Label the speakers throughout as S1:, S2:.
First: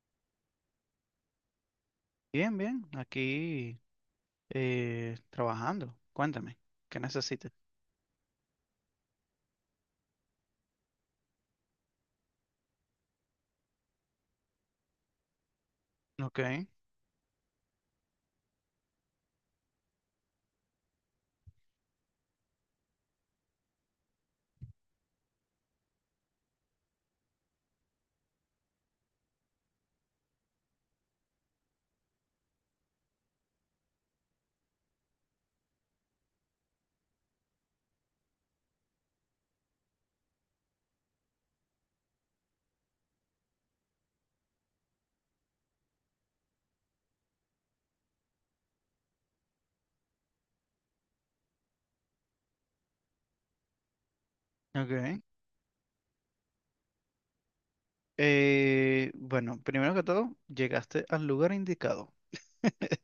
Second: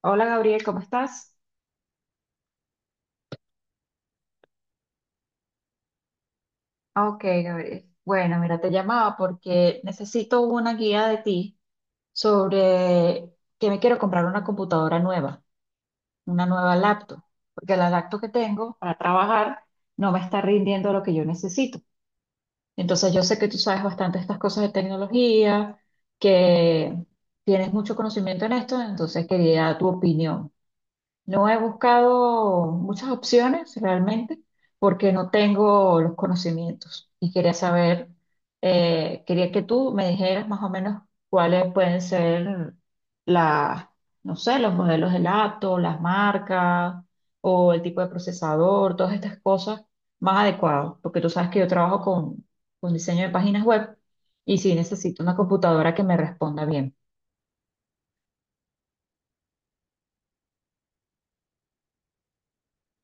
S1: Hola Gabriel, ¿cómo estás?
S2: Bien, bien, aquí trabajando. Cuéntame, ¿qué
S1: Ok,
S2: necesitas?
S1: Gabriel. Bueno, mira, te llamaba porque necesito una guía de ti sobre que me quiero comprar una computadora nueva,
S2: Ok,
S1: una nueva laptop, porque la laptop que tengo para trabajar no me está rindiendo lo que yo necesito. Entonces yo sé que tú sabes bastante estas cosas de tecnología, que tienes mucho conocimiento en esto, entonces quería tu opinión. No he buscado muchas opciones realmente porque no tengo los conocimientos y quería saber, quería que tú me dijeras más o menos cuáles pueden ser las, no sé, los modelos de laptop, las marcas o el tipo de procesador, todas estas cosas más adecuadas, porque tú sabes que yo trabajo con diseño de páginas web y sí
S2: ok.
S1: necesito una computadora que me responda bien.
S2: Bueno, primero que todo, llegaste al lugar indicado.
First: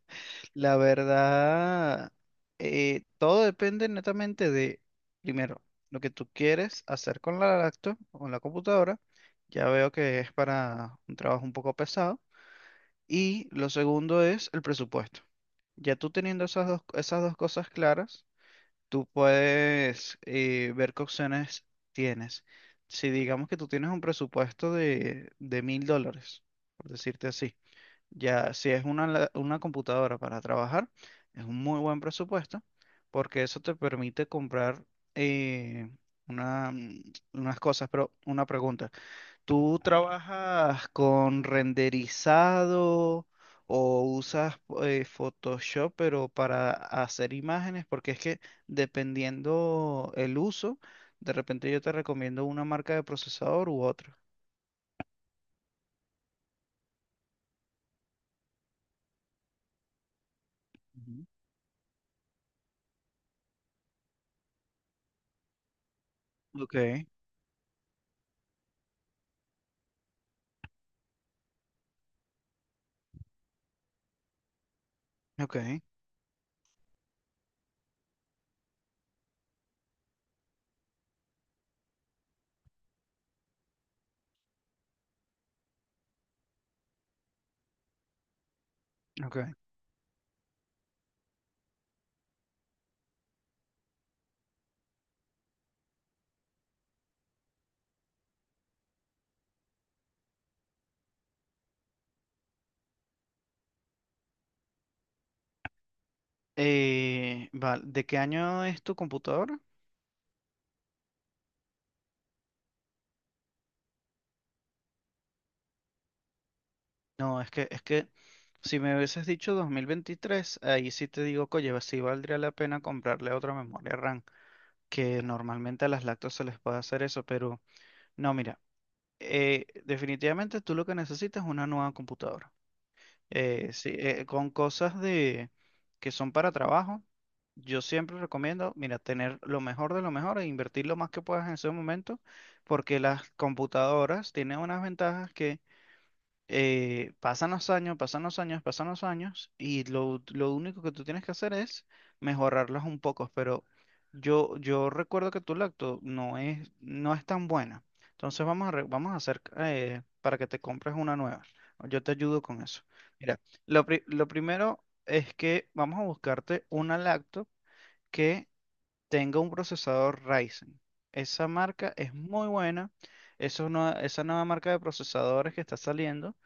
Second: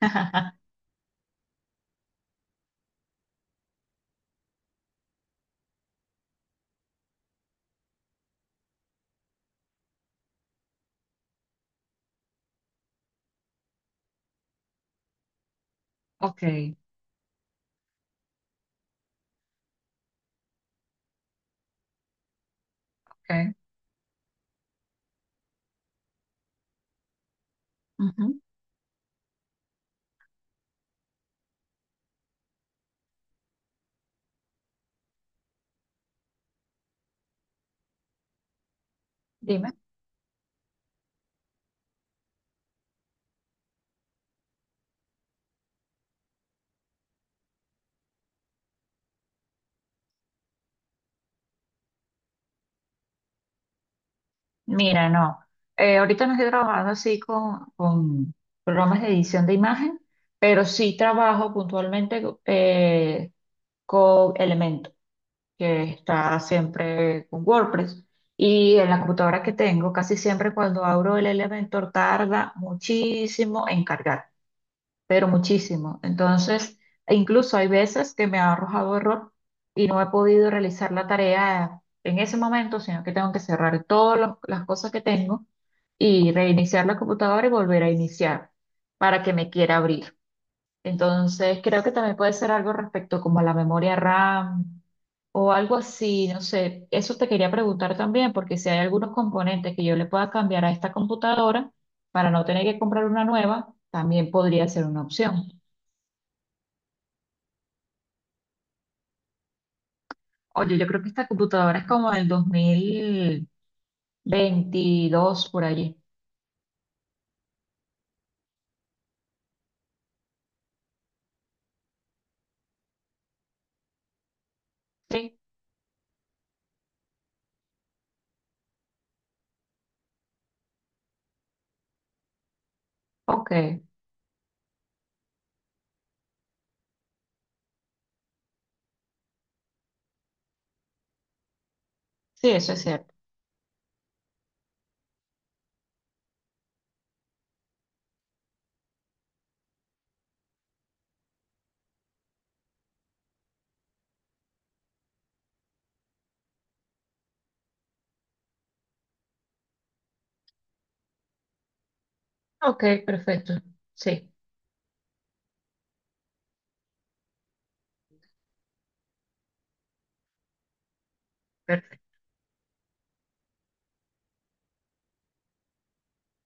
S2: La verdad, todo depende netamente de, primero, lo que tú quieres hacer con la laptop o con la computadora. Ya veo que es para un trabajo un poco pesado. Y lo segundo es el presupuesto. Ya tú
S1: Ok,
S2: teniendo esas dos cosas claras, tú puedes ver qué opciones tienes. Si digamos
S1: ok.
S2: que tú tienes un presupuesto de mil dólares, por decirte así,
S1: Ujú.
S2: ya si es una, una computadora para trabajar, es un muy buen presupuesto porque eso te permite comprar eh, una, unas cosas. Pero una pregunta,
S1: Dime.
S2: ¿tú trabajas con renderizado o usas Photoshop, pero para hacer imágenes? Porque es que dependiendo el uso, de repente yo te recomiendo una marca de procesador u otra.
S1: Mira, no. Ahorita no estoy trabajando así con programas de edición de imagen, pero sí
S2: Ujú.
S1: trabajo puntualmente con Elementor, que está
S2: Ok,
S1: siempre con WordPress. Y en la computadora que tengo, casi siempre cuando abro el Elementor tarda muchísimo en cargar pero
S2: ok,
S1: muchísimo. Entonces, e incluso hay veces que me ha arrojado error y no he podido realizar la tarea en ese momento, sino que tengo que cerrar las cosas que tengo y reiniciar la computadora y volver a iniciar para que
S2: ok.
S1: me quiera abrir. Entonces, creo que también puede ser algo respecto como a la memoria RAM o algo así, no sé. Eso te quería preguntar también, porque si hay algunos componentes que yo le pueda cambiar a esta computadora para no tener que comprar una nueva, también podría ser una opción.
S2: Vale, ¿de qué año es tu computadora?
S1: Oye, yo creo que esta computadora es como del 2022 por allí.
S2: No, es que si me hubieses dicho 2023, ahí sí te digo, oye, sí valdría la pena comprarle otra memoria RAM, que
S1: Sí,
S2: normalmente a las lactos se les puede hacer eso, pero no, mira, definitivamente tú lo que necesitas es una nueva computadora.
S1: ok.
S2: Sí, con cosas de que son para trabajo, yo siempre recomiendo, mira, tener lo mejor de lo mejor e invertir lo más que puedas en ese momento,
S1: Sí, eso es
S2: porque
S1: cierto.
S2: las computadoras tienen unas ventajas que pasan los años, pasan los años, pasan los años y lo único que tú tienes que hacer es mejorarlas un poco, pero yo recuerdo que tu lacto no es, no es tan buena. Entonces vamos a hacer para que te compres una nueva. Yo te ayudo con
S1: Ok,
S2: eso. Mira,
S1: perfecto.
S2: lo
S1: Sí,
S2: primero es que vamos a buscarte una lacto que tenga un procesador Ryzen. Esa marca
S1: perfecto.
S2: es muy buena. Eso no- Esa nueva marca de procesadores que está saliendo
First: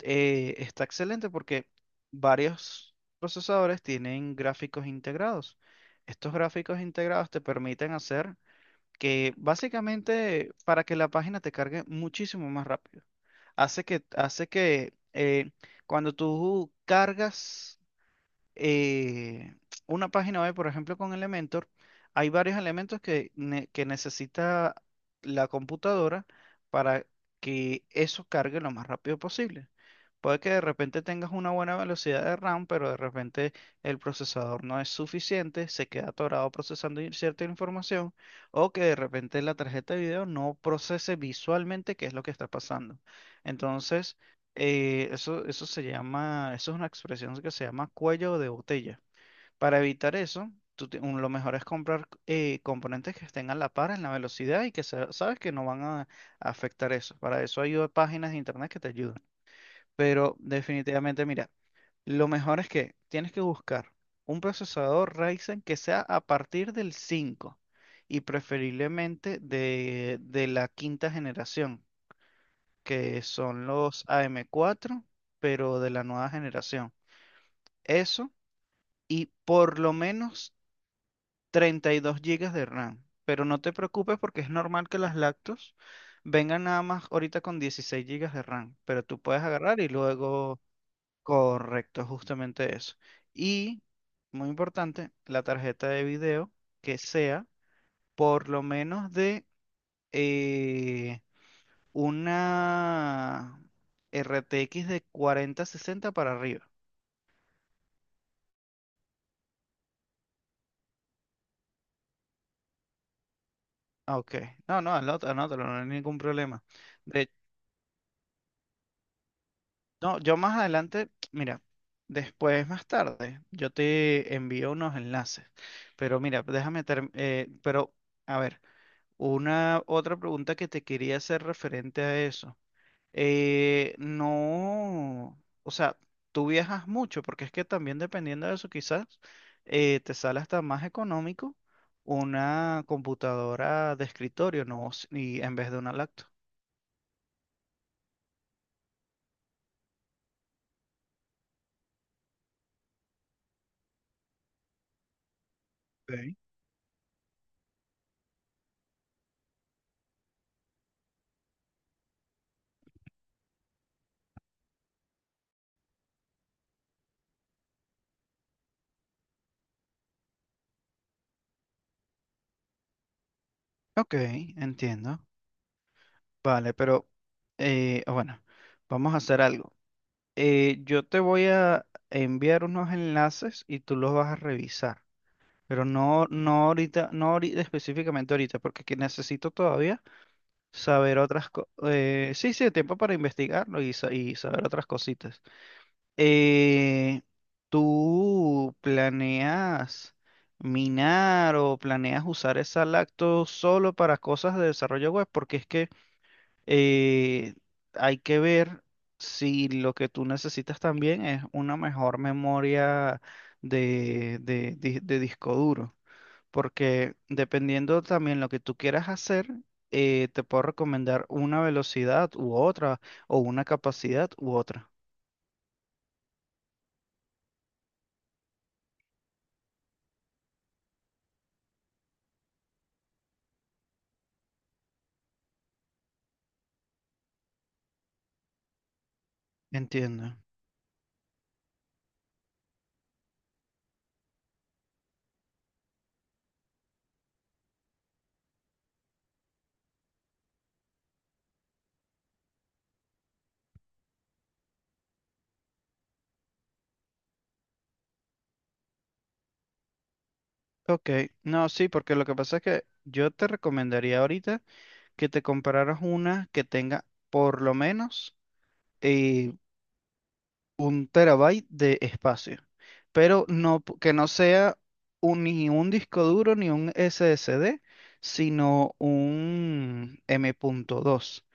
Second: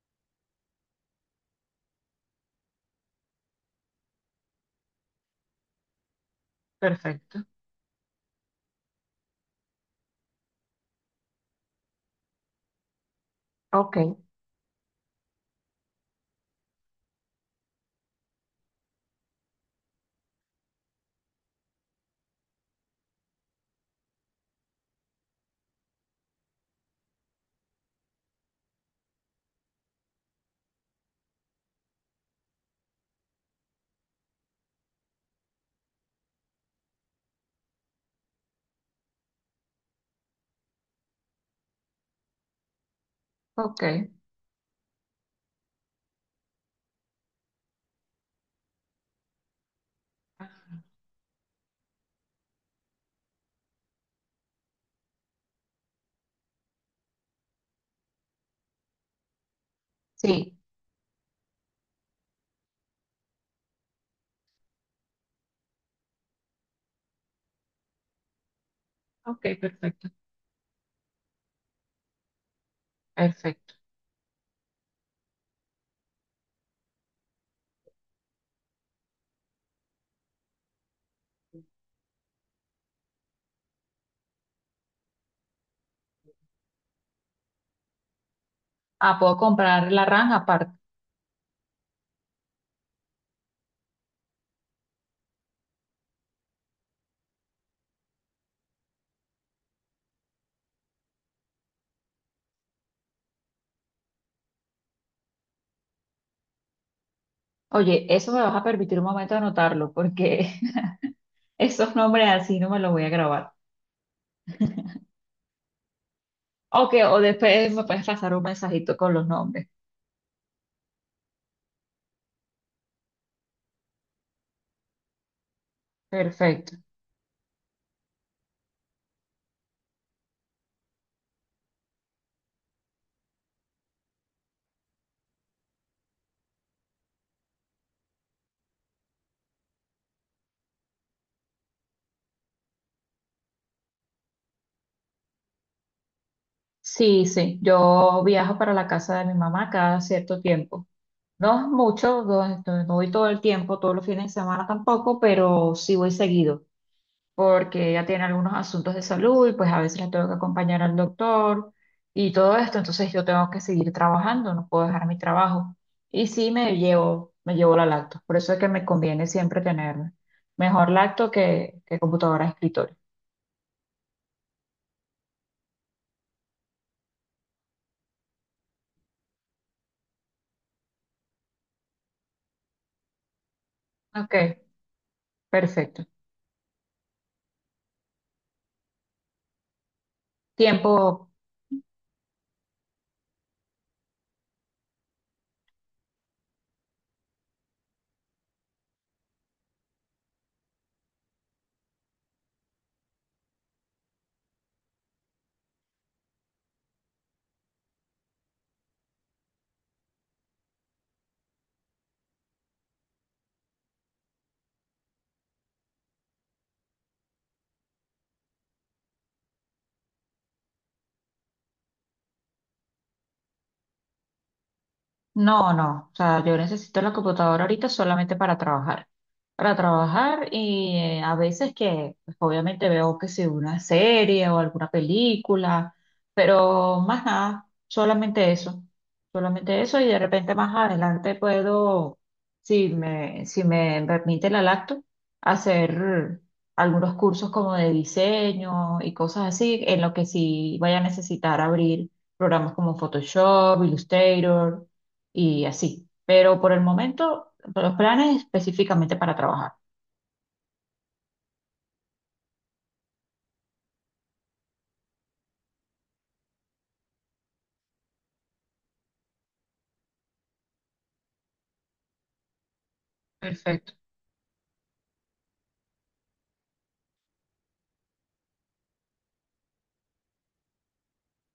S2: está excelente porque varios procesadores tienen gráficos integrados. Estos gráficos integrados te
S1: Perfecto.
S2: permiten hacer que básicamente para que la página te cargue muchísimo más rápido. Hace
S1: Ok,
S2: que, hace que cuando tú cargas eh, una página web, por ejemplo, con Elementor, hay varios elementos que necesita la computadora para que eso cargue lo más rápido posible. Puede que de repente tengas una buena velocidad de RAM, pero de repente el procesador no es suficiente, se queda atorado procesando cierta información, o que de repente la tarjeta de video no procese visualmente qué es lo que está pasando.
S1: ok.
S2: Entonces, eso se llama, eso es una expresión que se llama cuello de botella. Para evitar eso, lo mejor es comprar componentes que estén a la par en la velocidad y que sabes que no van a afectar eso. Para eso hay páginas de internet que te ayudan. Pero
S1: Sí,
S2: definitivamente, mira, lo mejor es que tienes que buscar un procesador Ryzen que sea a partir del 5 y preferiblemente
S1: ok, perfecto.
S2: de la quinta generación, que son
S1: Perfecto.
S2: los AM4, pero de la nueva generación. Eso y por lo menos 32 gigas de RAM. Pero no te preocupes porque es normal que las lactos vengan nada más ahorita con 16 gigas de RAM, pero
S1: Ah,
S2: tú
S1: puedo
S2: puedes agarrar y
S1: comprar la RAM
S2: luego.
S1: aparte.
S2: Correcto, justamente eso. Y, muy importante, la tarjeta de video que sea por lo menos de... eh, una RTX de 4060 para arriba.
S1: Oye, eso me vas a permitir un momento anotarlo, porque esos nombres así no me los voy a grabar.
S2: Ah, ok. No, no, anótalo, anótalo, no hay ningún problema.
S1: Ok, o
S2: De,
S1: después me puedes pasar un mensajito con los nombres.
S2: no, yo más adelante, mira, después, más tarde, yo te envío unos enlaces. Pero mira,
S1: Perfecto.
S2: a ver, una otra pregunta que te quería hacer referente a eso. No, o sea, tú viajas mucho, porque es que también dependiendo de eso, quizás te sale hasta más económico una computadora de escritorio, ¿no? Y en vez de una laptop.
S1: Sí, sí, yo viajo para la casa de mi mamá cada cierto tiempo. No es mucho, no, no voy todo el tiempo, todos los fines de semana tampoco, pero sí voy
S2: Ok.
S1: seguido. Porque ella tiene algunos asuntos de salud y pues a veces la tengo que acompañar al doctor y todo esto, entonces yo tengo que seguir trabajando, no puedo dejar mi trabajo. Y sí me llevo la lacto, por eso es que me conviene siempre tener mejor lacto que computadora de escritorio.
S2: Ok, entiendo. Vale, pero bueno, vamos a hacer algo. Yo te voy a enviar unos enlaces y tú los vas
S1: Ok,
S2: a revisar, pero
S1: perfecto.
S2: no, no ahorita, no ahorita, específicamente ahorita, porque que necesito todavía
S1: Tiempo.
S2: saber otras cosas. Sí, sí, tiempo para investigarlo y y saber otras cositas. Eh, ¿Tú planeas minar o planeas usar esa lacto solo para cosas de desarrollo web? Porque es que eh, hay que ver si lo que tú necesitas también es una mejor memoria de disco duro porque dependiendo también lo que tú quieras hacer, te puedo recomendar una velocidad u otra, o una capacidad u otra.
S1: No, no, o sea, yo necesito la computadora ahorita solamente para trabajar. Para trabajar y a veces que pues, obviamente veo que si una serie o alguna película, pero más nada, solamente eso. Solamente eso y de
S2: Entiendo.
S1: repente más adelante puedo, si me permite la lacto, hacer algunos cursos como de diseño y cosas así, en lo que sí vaya a necesitar abrir programas como Photoshop, Illustrator y así. Pero por el momento, los planes específicamente para trabajar.
S2: Ok, no, sí, porque lo que pasa es que yo te recomendaría ahorita que te compraras una que tenga por lo menos eh, un terabyte de espacio, pero
S1: Perfecto.
S2: que no sea ni un disco duro ni un SSD, sino un M.2.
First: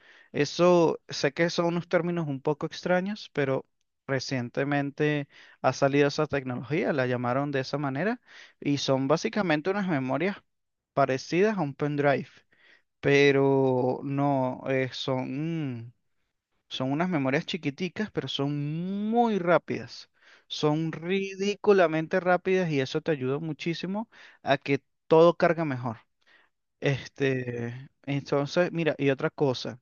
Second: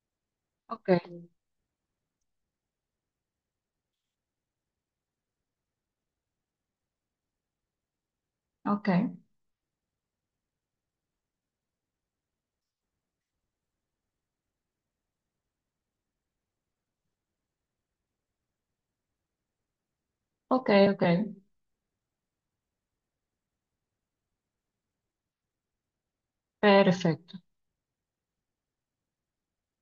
S1: Ok.
S2: Eso sé que son unos términos un poco extraños, pero recientemente ha salido esa tecnología, la llamaron de esa manera, y
S1: Ok,
S2: son básicamente unas memorias parecidas a un pendrive, pero no son. Son unas memorias chiquiticas, pero son muy rápidas.
S1: ok,
S2: Son
S1: ok.
S2: ridículamente rápidas y eso te ayuda muchísimo a que todo carga mejor.
S1: Perfecto.
S2: Este, entonces, mira, y otra cosa,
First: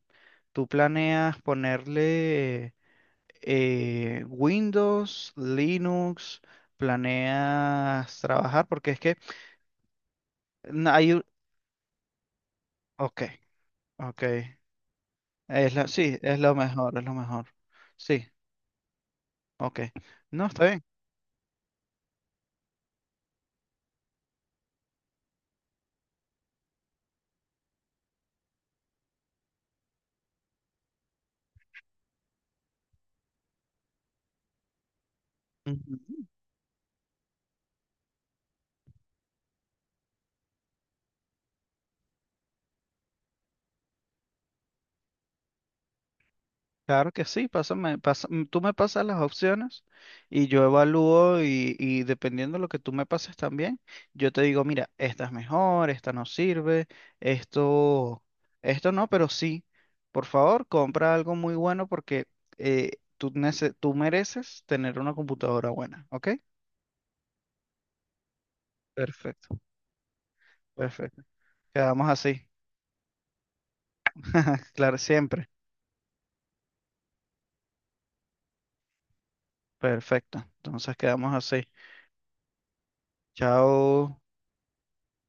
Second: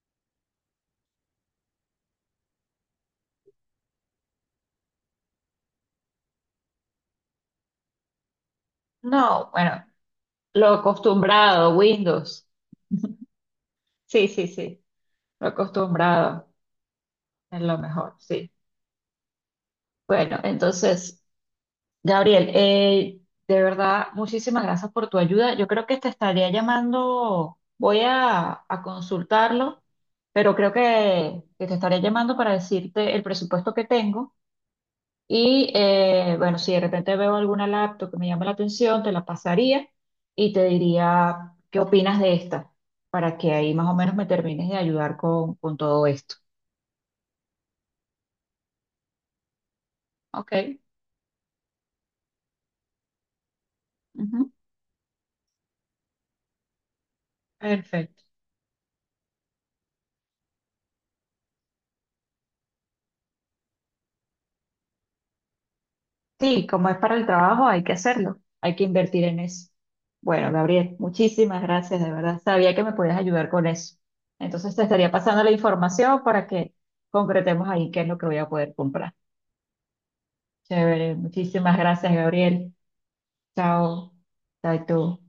S2: tú planeas ponerle Windows, Linux, planeas trabajar, porque es que
S1: No, bueno, lo
S2: na- hay un-
S1: acostumbrado, Windows.
S2: ok, ok.
S1: Sí, sí, sí. Lo
S2: Es la, sí, es
S1: acostumbrado
S2: lo mejor, es lo mejor.
S1: es lo mejor,
S2: Sí,
S1: sí.
S2: ok.
S1: Bueno,
S2: No, está bien.
S1: entonces. Gabriel, de verdad, muchísimas gracias por tu ayuda. Yo creo que te estaría llamando, a consultarlo, pero creo que te estaría llamando para decirte el presupuesto que tengo. Y
S2: Ujú.
S1: bueno, si de repente veo alguna laptop que me llama la atención, te la pasaría y te diría qué opinas de esta, para que ahí más o menos me termines de ayudar con todo esto.
S2: Claro que sí, tú me pasas las opciones y
S1: Ok.
S2: yo evalúo y dependiendo de lo que tú me pases también, yo te
S1: Ujú.
S2: digo, mira, esta es mejor, esta no sirve, esto,
S1: Perfecto.
S2: esto no, pero sí, por favor, compra algo muy bueno porque eh, tú, tú mereces tener una computadora buena, ¿ok?
S1: Sí, como es para el trabajo, hay que hacerlo, hay que invertir en
S2: Perfecto,
S1: eso. Bueno, Gabriel,
S2: perfecto.
S1: muchísimas gracias,
S2: Quedamos
S1: de verdad.
S2: así.
S1: Sabía que me podías ayudar con eso. Entonces te
S2: Claro,
S1: estaría pasando
S2: siempre.
S1: la información para que concretemos ahí qué es lo que voy a poder comprar.
S2: Perfecto. Entonces
S1: Chévere,
S2: quedamos así.
S1: muchísimas gracias, Gabriel. Chao.
S2: Chao.
S1: Chao, y tú.